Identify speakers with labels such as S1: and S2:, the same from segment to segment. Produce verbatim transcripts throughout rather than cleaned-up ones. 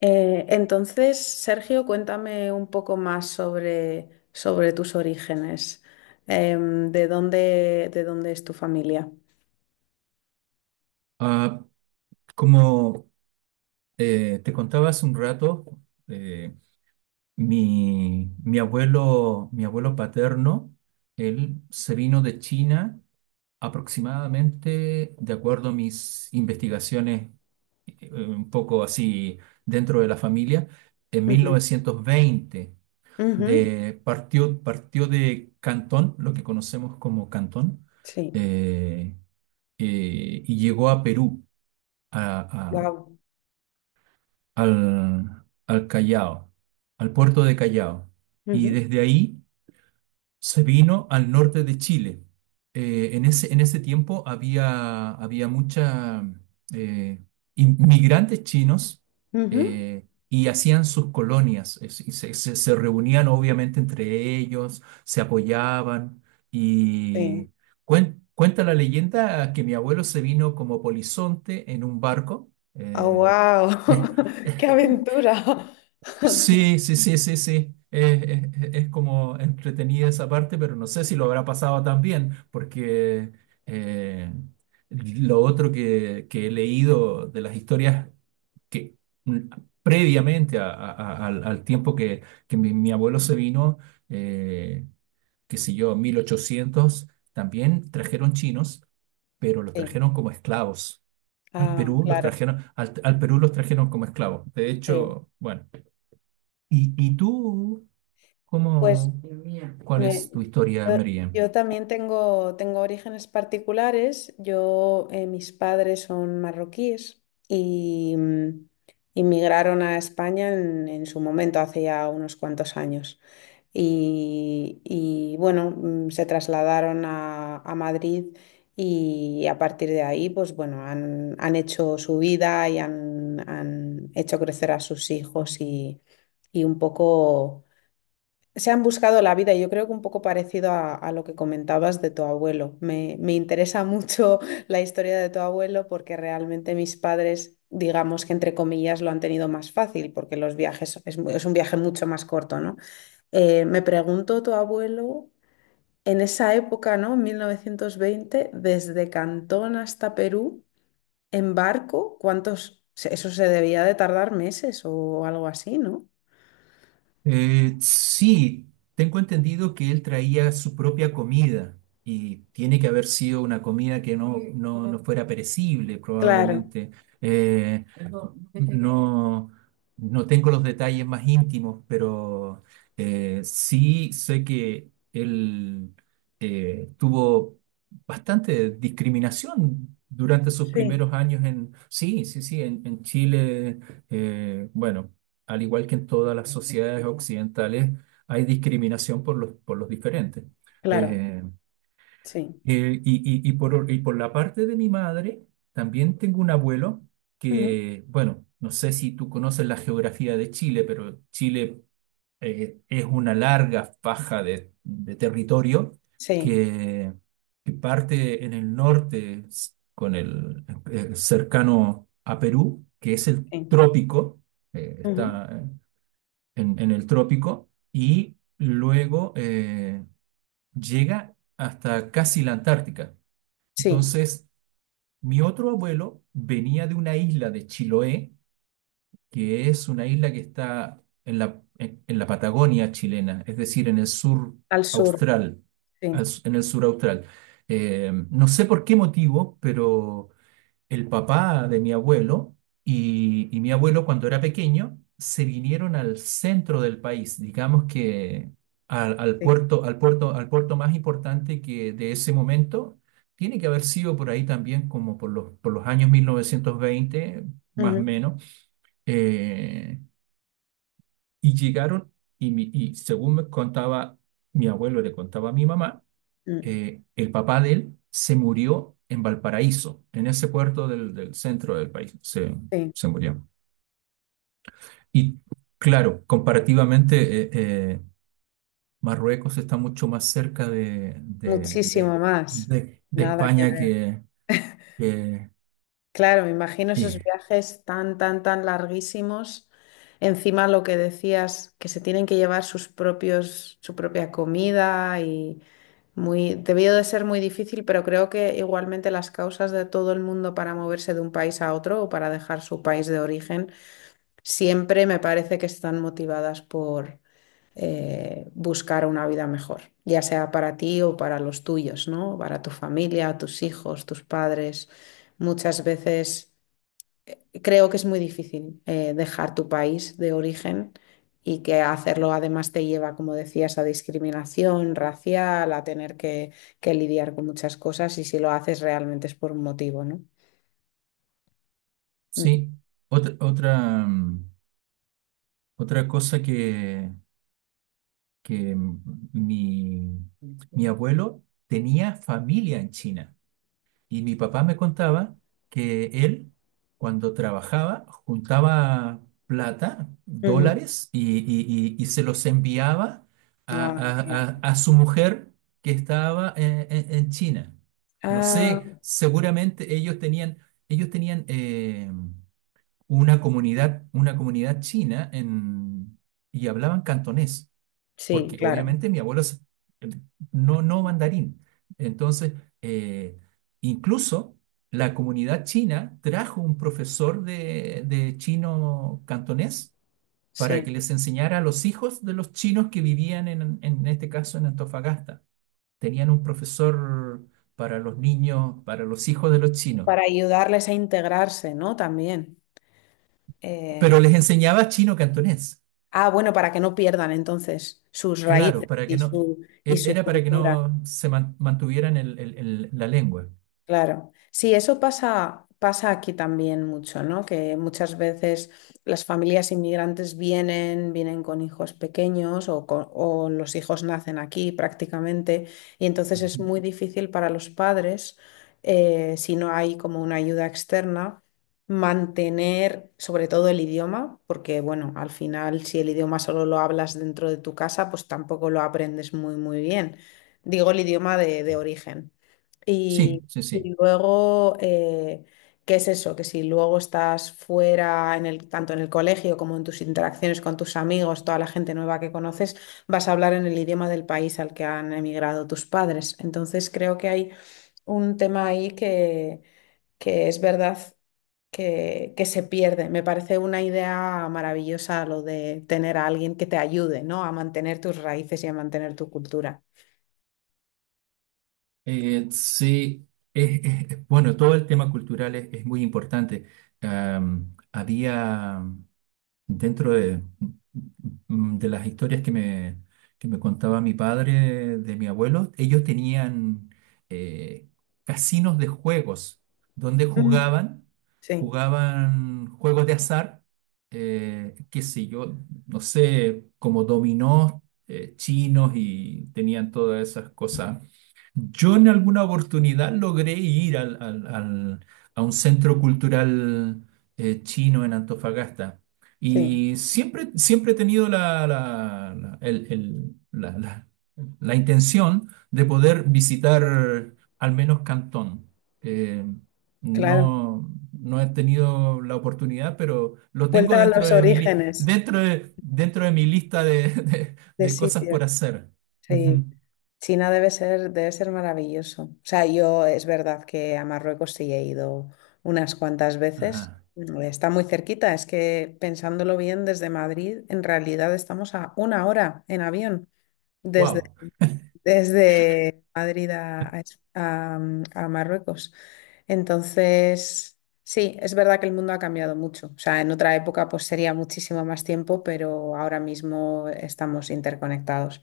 S1: Eh, entonces, Sergio, cuéntame un poco más sobre, sobre tus orígenes. Em, ¿de dónde, de dónde es tu familia?
S2: Ah, como eh, te contaba hace un rato, eh, mi, mi abuelo, mi abuelo paterno, él se vino de China aproximadamente, de acuerdo a mis investigaciones, eh, un poco así dentro de la familia, en mil
S1: Ujú,
S2: novecientos veinte
S1: ujú.
S2: De, partió, partió de Cantón, lo que conocemos como Cantón,
S1: Sí.
S2: eh, eh, y llegó a Perú, a
S1: Wow.
S2: al, al Callao, al puerto de Callao. Y desde ahí se vino al norte de Chile. Eh, en ese, en ese tiempo había, había mucha, eh, inmigrantes chinos, eh, y hacían sus colonias. Es- y se, se- se reunían obviamente entre ellos, se apoyaban,
S1: Sí.
S2: y cuen- cuenta la leyenda que mi abuelo se vino como polizonte en un barco.
S1: Oh,
S2: eh,
S1: wow.
S2: eh,
S1: ¡Qué aventura!
S2: Sí, sí, sí, sí, sí. Es, es- es como entretenida esa parte, pero no sé si lo habrá pasado tan bien, porque eh, lo otro que, que he leído de las historias, que mm, previamente a- a- a- al, al tiempo que, que mi, mi abuelo se vino, eh, qué sé yo, mil ochocientos, también trajeron chinos, pero los
S1: Sí.
S2: trajeron como esclavos. Al
S1: Ah,
S2: Perú los
S1: claro.
S2: trajeron, al al Perú los trajeron como esclavos. De
S1: Sí.
S2: hecho, bueno. ¿Y, y tú,
S1: Pues
S2: cómo, cuál
S1: Me-
S2: es tu historia,
S1: yo,
S2: María?
S1: yo también tengo, tengo orígenes particulares. Yo, eh, mis padres son marroquíes y mm, inmigraron a España en, en su momento, hace ya unos cuantos años. Y, y, bueno, mm, se trasladaron a, a Madrid y a partir de ahí, pues bueno, han, han hecho su vida y han, han hecho crecer a sus hijos y, y un poco... Se han buscado la vida y yo creo que un poco parecido a, a lo que comentabas de tu abuelo. Me, me interesa mucho la historia de tu abuelo porque realmente mis padres, digamos que entre comillas, lo han tenido más fácil porque los viajes es, mu- es un viaje mucho más corto, ¿no? Eh, me preguntó tu abuelo en esa época, ¿no? mil novecientos veinte, desde Cantón hasta Perú, en barco, ¿cuántos? se- Eso se debía de tardar meses o algo así, ¿no?
S2: Eh, sí, tengo entendido que él traía su propia comida y tiene que haber sido una comida que no, no, no fuera perecible,
S1: Claro,
S2: probablemente. Eh, no, no tengo los detalles más íntimos, pero eh, sí sé que él eh, tuvo bastante discriminación durante sus
S1: sí,
S2: primeros años en, sí, sí, sí, en, en Chile. Eh, bueno, al igual que en todas las sociedades occidentales, hay discriminación por los, por los diferentes.
S1: claro,
S2: Eh,
S1: sí.
S2: eh, y, y- y por, y por la parte de mi madre, también tengo un abuelo
S1: Ujú.
S2: que, bueno, no sé si tú conoces la geografía de Chile, pero Chile, eh, es una larga faja de, de territorio
S1: Sí,
S2: que, que parte en el norte s- con el, eh, cercano a Perú, que es el
S1: sí,
S2: trópico. Eh,
S1: ujú.
S2: está, eh, en, en el trópico, y luego eh, llega hasta casi la Antártica.
S1: Sí,
S2: Entonces, mi otro abuelo venía de una isla de Chiloé, que es una isla que está en la, en, en la Patagonia chilena, es decir, en el sur
S1: al sur,
S2: austral, al
S1: sí,
S2: s- en el sur austral. Eh, no sé por qué motivo, pero el papá de mi abuelo y, y mi abuelo cuando era pequeño se vinieron al centro del país, digamos que al, al
S1: sí,
S2: puerto, al puerto, al puerto más importante que de ese momento. Tiene que haber sido por ahí también como por los, por los años mil novecientos veinte más o
S1: ujú,
S2: menos. eh, y llegaron, y, mi- y según me contaba mi abuelo, le contaba a mi mamá,
S1: mm,
S2: eh, el papá de él se murió en Valparaíso, en ese puerto del, del centro del país, se,
S1: sí,
S2: se murió. Y claro, comparativamente, eh, eh, Marruecos está mucho más cerca de, de,
S1: muchísimo
S2: de-
S1: más,
S2: de- de
S1: nada que
S2: España
S1: ver.
S2: que... que-
S1: Claro, me imagino esos
S2: y,
S1: viajes tan, tan, tan larguísimos, encima lo que decías, que se tienen que llevar sus propios, su propia comida y muy, debió de ser muy difícil, pero creo que igualmente las causas de todo el mundo para moverse de un país a otro o para dejar su país de origen siempre me parece que están motivadas por eh, buscar una vida mejor, ya sea para ti o para los tuyos, ¿no? Para tu familia, tus hijos, tus padres. Muchas veces creo que es muy difícil eh, dejar tu país de origen y que hacerlo además te lleva, como decías, a discriminación racial, a tener que, que lidiar con muchas cosas y si lo haces realmente es por un motivo, ¿no? Mm.
S2: sí, otra, otra, mm, otra cosa que, que mm, mi, mi abuelo tenía familia en China. Y mi papá me contaba que él, cuando trabajaba, juntaba plata,
S1: Ujú.
S2: dólares, y, y- y- y se los enviaba a,
S1: Ah,
S2: a- a-
S1: claro.
S2: a su mujer que estaba en, en- en China. No
S1: Ah,
S2: sé, seguramente ellos tenían, ellos tenían, eh, una comunidad, una comunidad china en, y hablaban cantonés
S1: sí,
S2: porque
S1: claro,
S2: obviamente mi abuelo es- no, no mandarín. Entonces, eh, incluso la comunidad china trajo un profesor de, de chino cantonés para
S1: sí.
S2: que les enseñara a los hijos de los chinos que vivían en, en este caso en Antofagasta. Tenían un profesor para los niños, para los hijos de los chinos,
S1: Para ayudarles a integrarse, ¿no? También. Eh,
S2: pero les enseñaba chino cantonés,
S1: ah, bueno, para que no pierdan entonces sus
S2: claro,
S1: raíces
S2: para que
S1: y
S2: no,
S1: su, y
S2: er-
S1: su
S2: era para que
S1: cultura.
S2: no se man- mantuvieran el- el- el- la lengua.
S1: Claro, sí, eso pasa, pasa aquí también mucho, ¿no? Que muchas veces las familias inmigrantes vienen, vienen con hijos pequeños o, con- o los hijos nacen aquí prácticamente, y entonces es
S2: Ajá.
S1: muy difícil para los padres, eh, si no hay como una ayuda externa, mantener sobre todo el idioma, porque bueno, al final si el idioma solo lo hablas dentro de tu casa, pues tampoco lo aprendes muy, muy bien. Digo el idioma de de origen. Y,
S2: Sí, sí,
S1: y
S2: sí.
S1: luego, eh, ¿qué es eso? Que si luego estás fuera, en el, tanto en el colegio como en tus interacciones con tus amigos, toda la gente nueva que conoces, vas a hablar en el idioma del país al que han emigrado tus padres. Entonces, creo que hay un tema ahí que, que es verdad que, que se pierde. Me parece una idea maravillosa lo de tener a alguien que te ayude, ¿no? A mantener tus raíces y a mantener tu cultura.
S2: Eh, sí, es, es- es, bueno, todo el tema cultural es, es muy importante. Am, había dentro de, mm, de las historias que me, que me contaba mi padre, de mi abuelo, ellos tenían, eh, casinos de juegos donde
S1: Mm.
S2: jugaban,
S1: Sí,
S2: jugaban juegos de azar, eh, qué sé yo, no sé, como dominó, eh, chinos, y tenían todas esas cosas. Yo en alguna oportunidad logré ir al- al- al- a un centro cultural eh, chino en Antofagasta,
S1: sí,
S2: y siempre, siempre he tenido la, la- la- el- el- la- la- la intención de poder visitar al menos Cantón. Eh,
S1: claro.
S2: no, no he tenido la oportunidad, pero lo tengo
S1: Vuelta a
S2: dentro
S1: los
S2: de mi, li-
S1: orígenes
S2: dentro de, dentro de mi lista de, de-
S1: de
S2: de cosas
S1: sitio.
S2: por hacer. Ujú.
S1: Sí, China debe ser, debe ser maravilloso. O sea, yo es verdad que a Marruecos sí he ido unas cuantas veces.
S2: Ajá.
S1: Mm, está muy cerquita, es que pensándolo bien, desde Madrid en realidad estamos a una hora en avión desde
S2: Wow.
S1: desde Madrid a, a Es- a, mm, a Marruecos. Entonces, sí, es verdad que el mundo ha cambiado mucho. O sea, en otra época pues sería muchísimo más tiempo, pero ahora mismo estamos interconectados.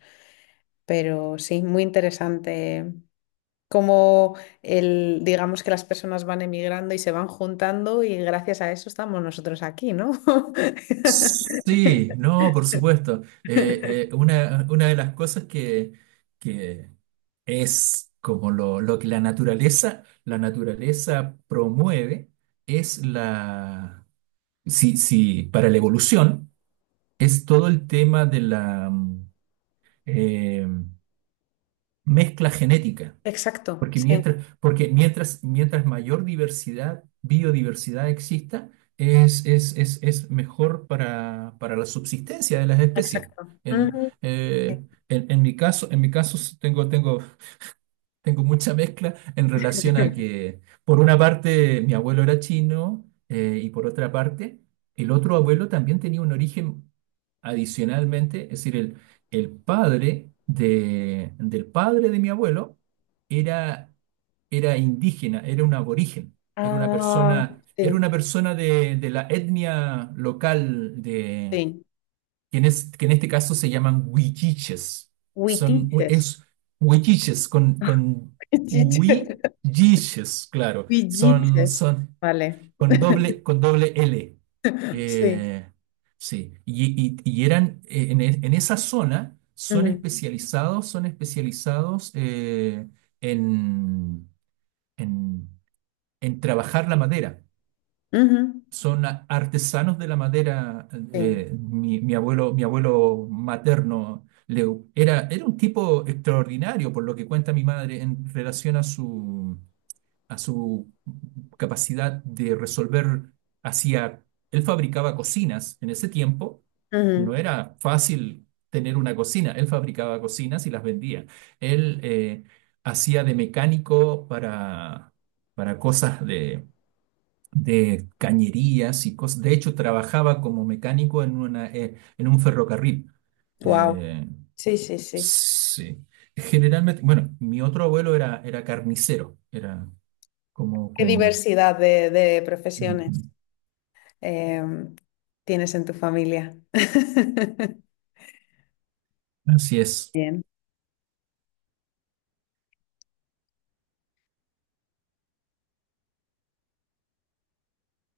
S1: Pero sí, muy interesante cómo el, digamos que las personas van emigrando y se van juntando y gracias a eso estamos nosotros aquí, ¿no?
S2: Sí, no, por supuesto. Eh, eh, una, una de las cosas que, que es como lo, lo que la naturaleza, la naturaleza promueve es la, sí, sí, para la evolución, es todo el tema de la, mm, eh, mezcla genética.
S1: Exacto,
S2: Porque
S1: sí,
S2: mientras, porque mientras, mientras mayor diversidad, biodiversidad exista, es, es, es, es mejor para, para la subsistencia de las especies.
S1: exacto.
S2: En,
S1: Ujú, sí.
S2: eh, en, en mi caso, en mi caso s- tengo, tengo tengo mucha mezcla en relación a que, por una parte, mi abuelo era chino, eh, y por otra parte, el otro abuelo también tenía un origen adicionalmente, es decir, el, el padre de, del padre de mi abuelo era, era indígena, era un aborigen, era una
S1: Ah,
S2: persona, era
S1: sí.
S2: una persona de, de la etnia local,
S1: Sí.
S2: que en, es- que en este caso se llaman huilliches. Son, u-
S1: Huitiches.
S2: es huilliches con, con
S1: Huitiches.
S2: huilliches, claro. Son,
S1: Huilliches.
S2: son
S1: Vale.
S2: con doble, con doble L.
S1: Sí.
S2: Eh, sí, y, y- y eran, eh, en, e- en esa zona, son
S1: Ujú,
S2: especializados, son especializados, eh, en, en, en trabajar la madera,
S1: ujú.
S2: son a- artesanos de la madera.
S1: Sí.
S2: Eh, mi, mi abuelo, mi abuelo materno, Leu, era, era un tipo extraordinario, por lo que cuenta mi madre, en relación a su, a su capacidad de resolver. Hacía, él fabricaba cocinas en ese tiempo. No era fácil tener una cocina. Él fabricaba cocinas y las vendía. Él, eh, hacía de mecánico para, para cosas de de cañerías y cosas. De hecho, trabajaba como mecánico en una, eh, en un ferrocarril.
S1: Wow.
S2: Eh,
S1: Sí, sí, sí.
S2: sí. Generalmente, bueno, mi otro abuelo era, era carnicero, era como,
S1: Qué
S2: como,
S1: diversidad de, de
S2: ujú,
S1: profesiones eh, tienes en tu familia.
S2: así es.
S1: Bien.